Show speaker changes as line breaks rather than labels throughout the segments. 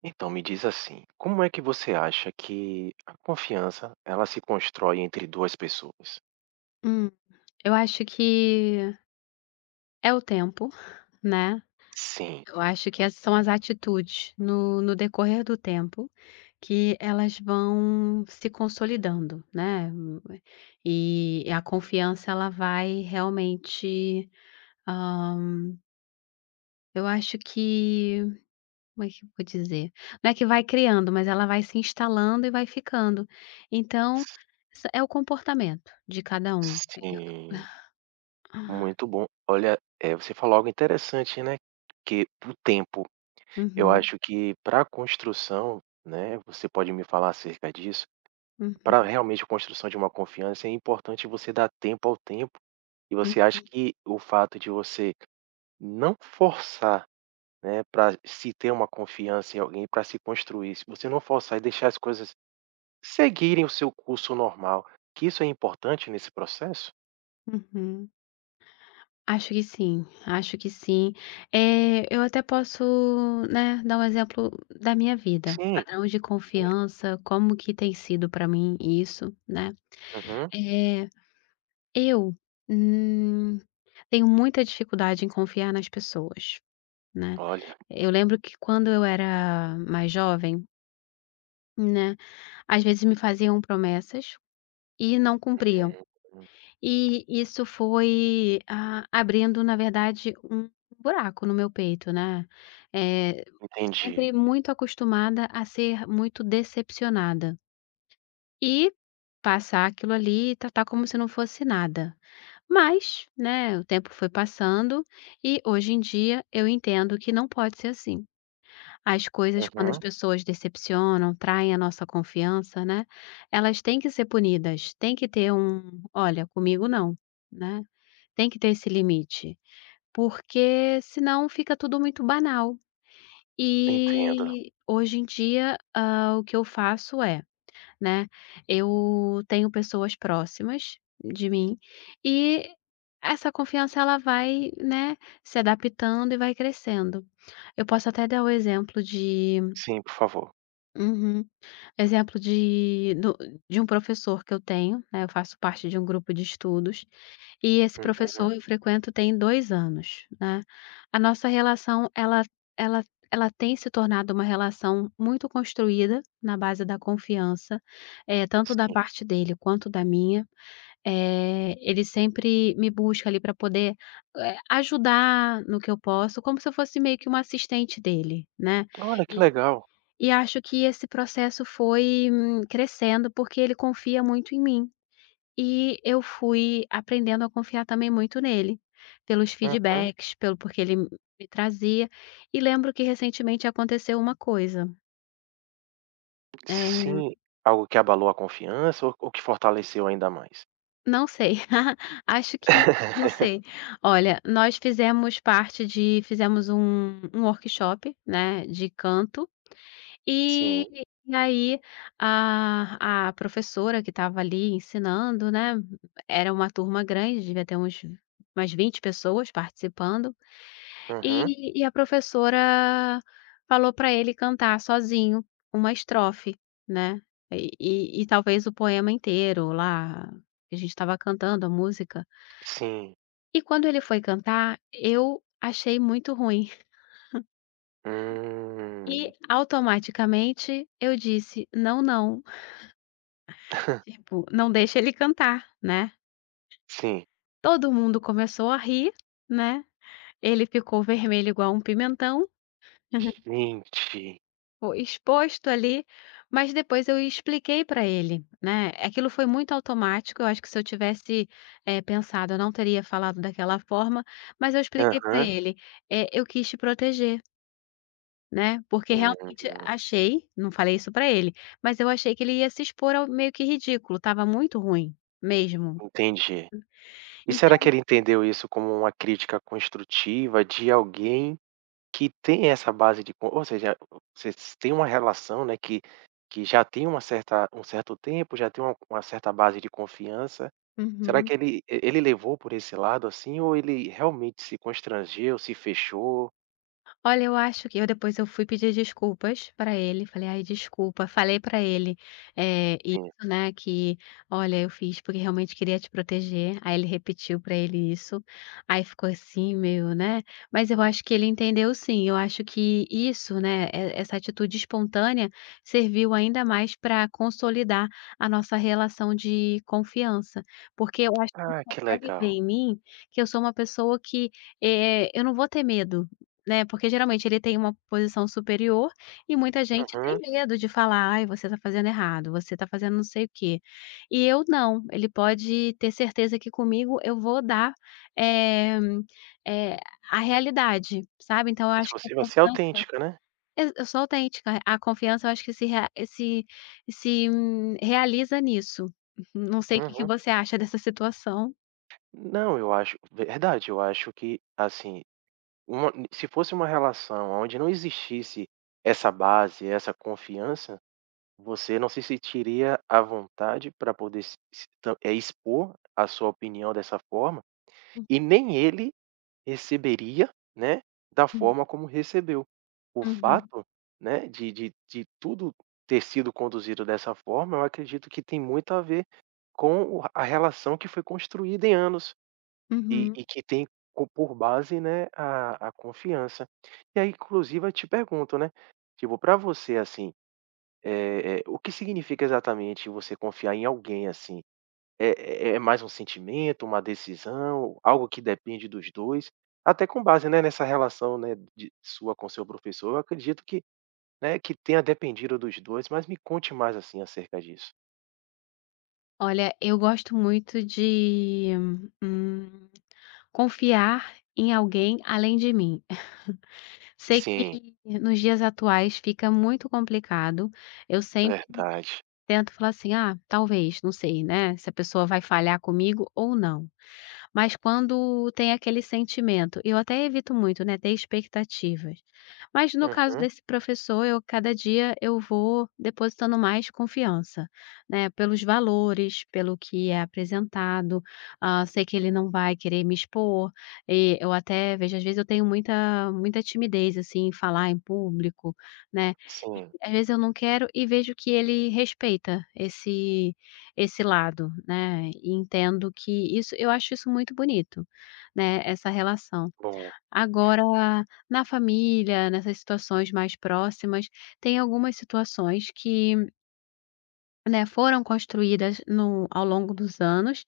Então me diz assim, como é que você acha que a confiança ela se constrói entre 2 pessoas?
Hum, eu acho que é o tempo, né.
Sim,
Eu acho que essas são as atitudes no decorrer do tempo que elas vão se consolidando, né. E a confiança ela vai realmente, hã, eu acho que como é que eu vou dizer? Não é que vai criando, mas ela vai se instalando e vai ficando. Então, essa é o comportamento de cada um.
sim, muito bom. Olha, você falou algo interessante, né, que o tempo. Eu
Uhum,
acho que para a construção, né, você pode me falar acerca disso? Para
uhum,
realmente a construção de uma confiança é importante você dar tempo ao tempo, e você acha que o fato de você não forçar, né, para se ter uma confiança em alguém, para se construir. Se você não forçar e deixar as coisas seguirem o seu curso normal, que isso é importante nesse processo?
uhum, uhum. Acho que sim, acho que sim. Eu até posso, né, dar um exemplo da minha vida.
Sim,
Padrão de
sim.
confiança, como que tem sido para mim isso, né.
Uhum.
Eh, eu, hum, tenho muita dificuldade em confiar nas pessoas, né.
Olha,
Eu lembro que quando eu era mais jovem, né, às vezes me faziam promessas e não cumpriam.
hum,
E isso foi, ah, abrindo, na verdade, um buraco no meu peito, né. Eh,
entendi.
Sempre muito acostumada a ser muito decepcionada e passar aquilo ali e tratar como se não fosse nada. Mas, né, o tempo foi passando e hoje em dia eu entendo que não pode ser assim. As coisas, quando as
Uhum.
pessoas decepcionam, traem a nossa confiança, né, elas têm que ser punidas, tem que ter um: "Olha, comigo não", né. Tem que ter esse limite, porque senão fica tudo muito banal.
Entendo.
E hoje em dia, o que eu faço é, né, eu tenho pessoas próximas de mim e essa confiança ela vai, né, se adaptando e vai crescendo. Eu posso até dar o exemplo de
Sim, por favor.
uhum, exemplo de do de um professor que eu tenho, né, eu faço parte de um grupo de estudos, e esse
Uhum.
professor eu frequento tem 2 anos, né. A nossa relação ela ela tem se tornado uma relação muito construída na base da confiança, tanto da
Sim.
parte dele quanto da minha. Ele sempre me busca ali para poder, ajudar no que eu posso, como se eu fosse meio que uma assistente dele, né.
Olha, que
E
legal.
e acho que esse processo foi, crescendo, porque ele confia muito em mim. E eu fui aprendendo a confiar também muito nele, pelos
Uhum.
feedbacks, pelo porque ele me trazia. E lembro que recentemente aconteceu uma coisa, eh,
Sim. Algo que abalou a confiança ou que fortaleceu ainda mais?
não sei, acho que não sei. Olha, nós fizemos parte de fizemos um workshop, né, de canto, e
Sim.
aí a professora que estava ali ensinando, né, era uma turma grande, devia ter uns umas 20 pessoas participando.
Uhum.
E a professora falou para ele cantar sozinho uma estrofe, né, e talvez o poema inteiro lá, que a gente estava cantando a música.
Sim.
E quando ele foi cantar, eu achei muito ruim e
Hum.
automaticamente eu disse: "Não, não", tipo, não deixa ele cantar, né.
Sim.
Todo mundo começou a rir, né, ele ficou vermelho igual um pimentão.
Gente.
Pô, exposto ali, mas depois eu expliquei para ele, né, aquilo foi muito automático, eu acho que se eu tivesse, pensado, eu não teria falado daquela forma, mas eu expliquei para
Aham.
ele, eu quis te proteger, né, porque
Hum,
realmente achei, não falei isso para ele, mas eu achei que ele ia se expor ao meio que ridículo, tava muito ruim, mesmo.
Entendi. E será que
Então.
ele entendeu isso como uma crítica construtiva de alguém que tem essa base de co ou seja, vocês têm uma relação, né, que já tem uma certa um certo tempo, já tem uma certa base de confiança. Será
Uhum.
que ele levou por esse lado, assim, ou ele realmente se constrangeu, se fechou?
Olha, eu acho que eu depois eu fui pedir desculpas pra ele, falei: "Ai, desculpa", falei pra ele, isso,
Sim.
né, que: "Olha, eu fiz porque realmente queria te proteger". Aí ele repetiu pra ele isso, aí ficou assim meio, né, mas eu acho que ele entendeu sim, eu acho que isso, né, e essa atitude espontânea serviu ainda mais pra consolidar a nossa relação de confiança, porque eu acho que ele
Ah, que
consegue ver
legal.
em mim que eu sou uma pessoa que, eu não vou ter medo, né, porque geralmente ele tem uma posição superior e muita gente tem
Uhum.
medo de falar: "Ai, você tá fazendo errado, você tá fazendo não sei o quê". E eu não, ele pode ter certeza que comigo eu vou dar, eh eh, a realidade, sabe. Então eu
Se
acho que a
você vai ser
confiança
autêntica, né.
eu sou autêntica, a confiança eu acho que se realiza nisso. Não sei o que que
Uhum.
você acha dessa situação.
Não, eu acho verdade, eu acho que, assim, uma se fosse uma relação onde não existisse essa base, essa confiança, você não se sentiria à vontade para poder se expor a sua opinião dessa forma, e nem ele receberia, né, da
Uhum,
forma como recebeu. O
uhum,
fato, né, de tudo ter sido conduzido dessa forma, eu acredito que tem muito a ver com o a relação que foi construída em anos. E
uhum.
e que tem co por base, né, a confiança. E aí, inclusive, eu te pergunto, né, tipo, para você, assim, o que significa exatamente você confiar em alguém, assim? É é mais um sentimento, uma decisão, algo que depende dos dois. Até com base, né, nessa relação, né, de sua com seu professor, eu acredito que, né, que tenha dependido dos dois, mas me conte mais, assim, acerca disso.
Olha, eu gosto muito de, hum, confiar em alguém além de mim. Sei
Sim,
que nos dias atuais fica muito complicado. Eu sempre
verdade.
tento falar assim: "Ah, talvez, não sei, né, se a pessoa vai falhar comigo ou não". Mas quando tem aquele sentimento eu até evito muito, né, ter expectativas. Mas no caso
Uhum.
desse professor, eu cada dia eu vou depositando mais confiança, né, pelos valores, pelo que é apresentado, sei que ele não vai querer me expor, e eu até vejo às vezes eu tenho muita muita timidez, assim, em falar em público, né, e
Sim,
às vezes eu não quero e vejo que ele respeita esse lado, né, e entendo que isso eu acho isso muito bonito, né, essa relação.
bom.
Agora, na família, nessas situações mais próximas, tem algumas situações que, né, foram construídas no ao longo dos anos,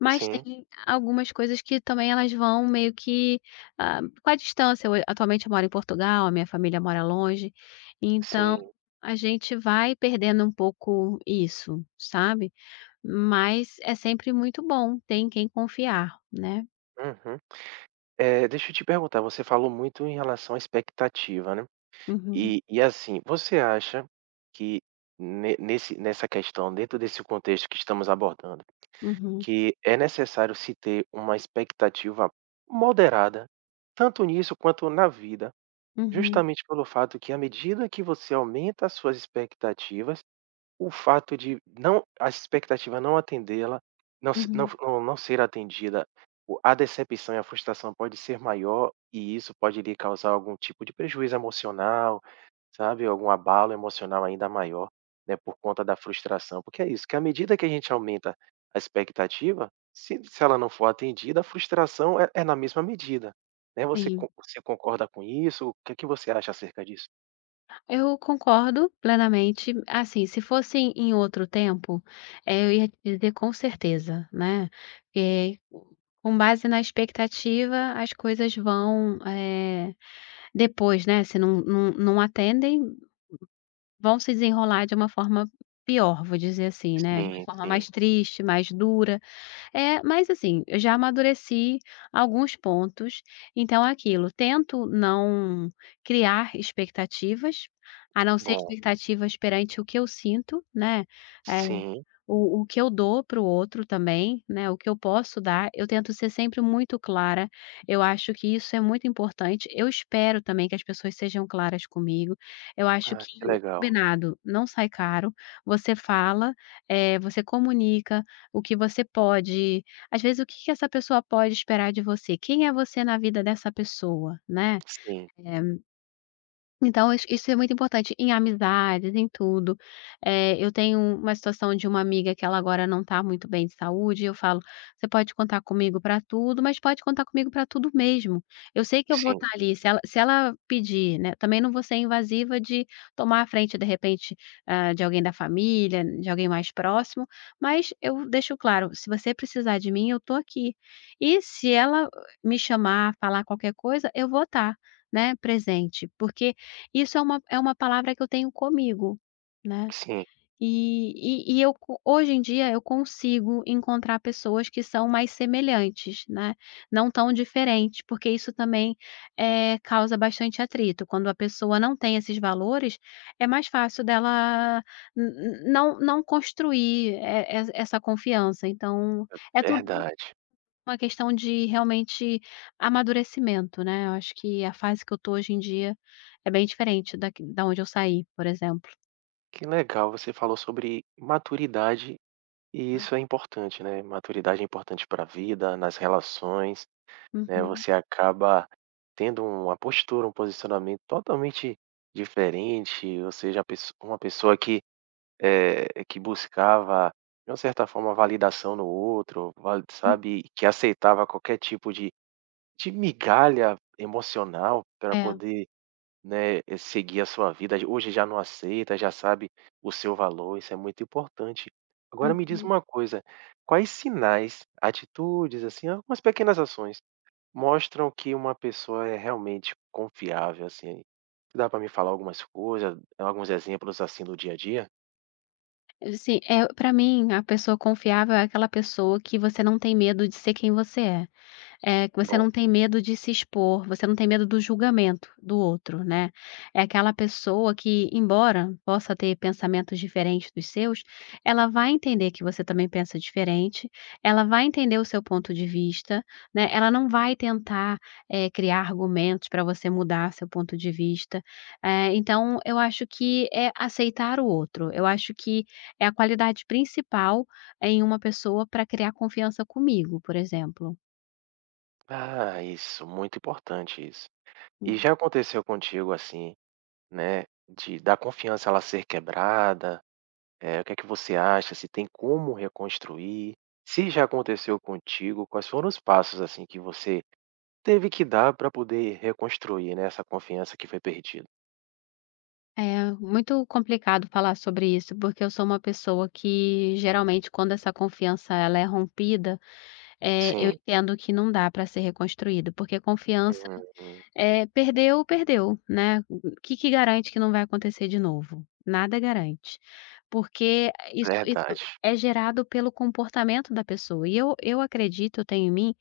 mas
Sim,
tem algumas coisas que também elas vão meio que, ah, com a distância, eu atualmente eu moro em Portugal, a minha família mora longe, então
sim.
a gente vai perdendo um pouco isso, sabe? Mas é sempre muito bom ter em quem confiar, né.
Uhum. Deixa eu te perguntar, você falou muito em relação à expectativa, né.
Uhum,
E assim, você acha que ne nesse nessa questão, dentro desse contexto que estamos abordando,
uhum,
que é necessário se ter uma expectativa moderada, tanto nisso quanto na vida,
uhum,
justamente pelo fato que à medida que você aumenta as suas expectativas, o fato de não a expectativa não atendê-la, não se não
uhum.
não não ser atendida, o a decepção e a frustração pode ser maior, e isso pode lhe causar algum tipo de prejuízo emocional, sabe, algum abalo emocional ainda maior, né, por conta da frustração. Porque é isso, que à medida que a gente aumenta a expectativa, se ela não for atendida, a frustração é na mesma medida, né. Você
Sim.
con você concorda com isso? O que é que você acha acerca disso?
Eu concordo plenamente. Assim, se fosse em outro tempo, eu ia te dizer com certeza, né, eh, com base na expectativa, as coisas vão, depois, né, se não não não atendem, vão se desenrolar de uma forma pior, vou dizer assim, né, de uma
Sim,
forma mais
sim.
triste, mais dura. É, mas assim, eu já amadureci alguns pontos, então é aquilo, tento não criar expectativas, a não ser
Bom,
expectativas perante o que eu sinto, né, eh,
sim.
o que eu dou para o outro também, né, o que eu posso dar, eu tento ser sempre muito clara, eu acho que isso é muito importante, eu espero também que as pessoas sejam claras comigo, eu acho
Ah,
que
que
o
legal.
combinado não sai caro, você fala, você comunica o que você pode às vezes o que que essa pessoa pode esperar de você, quem é você na vida dessa pessoa, né,
Sim,
eh então isso isso é muito importante em amizades, em tudo. Eu tenho uma situação de uma amiga que ela agora não está muito bem de saúde e eu falo: "Você pode contar comigo para tudo, mas pode contar comigo para tudo mesmo". Eu sei que eu vou
sim,
estar ali, se ela se ela pedir, né, também não vou ser invasiva de tomar a frente, de repente, ah, de alguém da família, de alguém mais próximo, mas eu deixo claro: "Se você precisar de mim, eu estou aqui". E se ela me chamar, falar qualquer coisa, eu vou estar, né, presente, porque isso é uma palavra que eu tenho comigo, né.
sim,
E e eu co hoje em dia eu consigo encontrar pessoas que são mais semelhantes, né, não tão diferentes, porque isso também, causa bastante atrito. Quando a pessoa não tem esses valores, é mais fácil dela n n não não construir e essa confiança. Então, é tudo
verdade.
uma questão de realmente amadurecimento, né, eu acho que a fase que eu tô hoje em dia é bem diferente daqui da onde eu saí, por exemplo.
Que legal, você falou sobre maturidade e isso é importante, né. Maturidade é importante para a vida, nas relações, né,
Uhum.
você acaba tendo uma postura, um posicionamento totalmente diferente, ou seja, a pesso uma pessoa que, que buscava, de uma certa forma, validação no outro, vali sabe, que aceitava qualquer tipo de migalha emocional para
É.
poder, né, seguir a sua vida, hoje já não aceita, já sabe o seu valor, isso é muito importante. Agora me diz
Uhum.
uma coisa, quais sinais, atitudes, assim, algumas pequenas ações, mostram que uma pessoa é realmente confiável, assim? Dá para me falar algumas coisas, alguns exemplos, assim, do dia a dia?
Assim, pra mim, a pessoa confiável é aquela pessoa que você não tem medo de ser quem você é. É, que você
Bom,
não tem medo de se expor, você não tem medo do julgamento do outro, né. É aquela pessoa que, embora possa ter pensamentos diferentes dos seus, ela vai entender que você também pensa diferente, ela vai entender o seu ponto de vista, né, ela não vai tentar, criar argumentos para você mudar seu ponto de vista. Então eu acho que é aceitar o outro, eu acho que é a qualidade principal em uma pessoa para criar confiança comigo, por exemplo.
ah, isso, muito importante isso. E já aconteceu contigo, assim, né, de da confiança ela ser quebrada? É, o que é que você acha? Se tem como reconstruir? Se já aconteceu contigo, quais foram os passos, assim, que você teve que dar para poder reconstruir, né, essa confiança que foi perdida?
É muito complicado falar sobre isso, porque eu sou uma pessoa que geralmente quando essa confiança ela é rompida, eu
Sim.
entendo que não dá para ser reconstruído, porque confiança
Uhum.
é, perdeu, perdeu, né. O que que garante que não vai acontecer de novo? Nada garante, porque isso isso
Verdade.
é gerado pelo comportamento da pessoa e eu acredito, eu tenho em mim,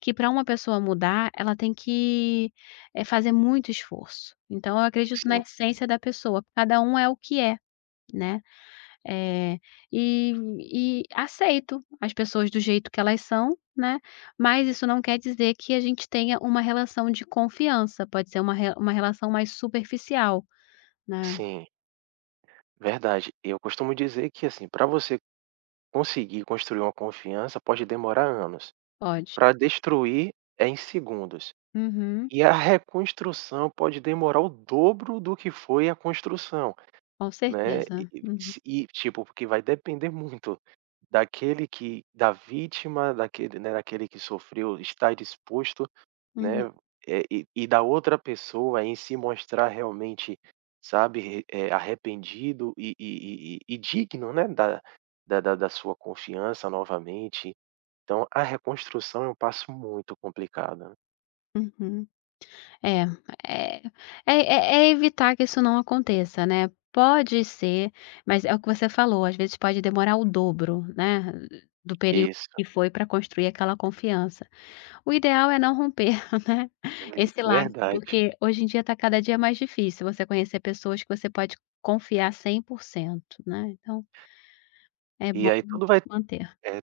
que para uma pessoa mudar ela tem que, fazer muito esforço. Então eu acredito na
Sim,
essência da pessoa, cada um é o que é, né. Eh, e e aceito as pessoas do jeito que elas são, né, mas isso não quer dizer que a gente tenha uma relação de confiança, pode ser uma relação mais superficial, né.
sim, verdade. Eu costumo dizer que, assim, para você conseguir construir uma confiança pode demorar anos.
Pode.
Para destruir é em segundos.
Uhum.
E a reconstrução pode demorar o dobro do que foi a construção.
Com
Né,
certeza.
e
Uhum,
e tipo, porque vai depender muito daquele que da vítima, daquele, né, daquele que sofreu estar disposto, né,
uhum,
e da outra pessoa em se mostrar realmente, sabe, arrependido e digno, né, da sua confiança novamente. Então a reconstrução é um passo muito complicado. Né.
uhum. É, é é evitar que isso não aconteça, né. Pode ser, mas é o que você falou, às vezes pode demorar o dobro, né, do período
Isso,
que foi para construir aquela confiança. O ideal é não romper, né,
é
esse laço,
verdade.
porque hoje em dia está cada dia mais difícil você conhecer pessoas que você pode confiar 100%, né, então é
E
bom
aí tudo vai.
manter.
É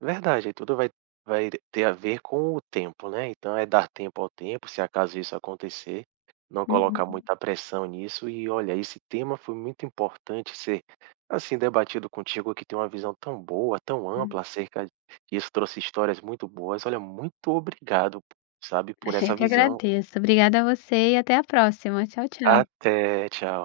verdade, tudo vai ter a ver com o tempo, né, então é dar tempo ao tempo, se acaso isso acontecer, não colocar
Uhum.
muita pressão nisso e olha, esse tema foi muito importante ser, assim, debatido contigo que tem uma visão tão boa, tão
Hum.
ampla acerca disso, trouxe histórias muito boas, olha, muito obrigado, sabe, por essa
Eu que
visão.
agradeço. Obrigada a você e até a próxima. Tchau, tchau.
Até, tchau.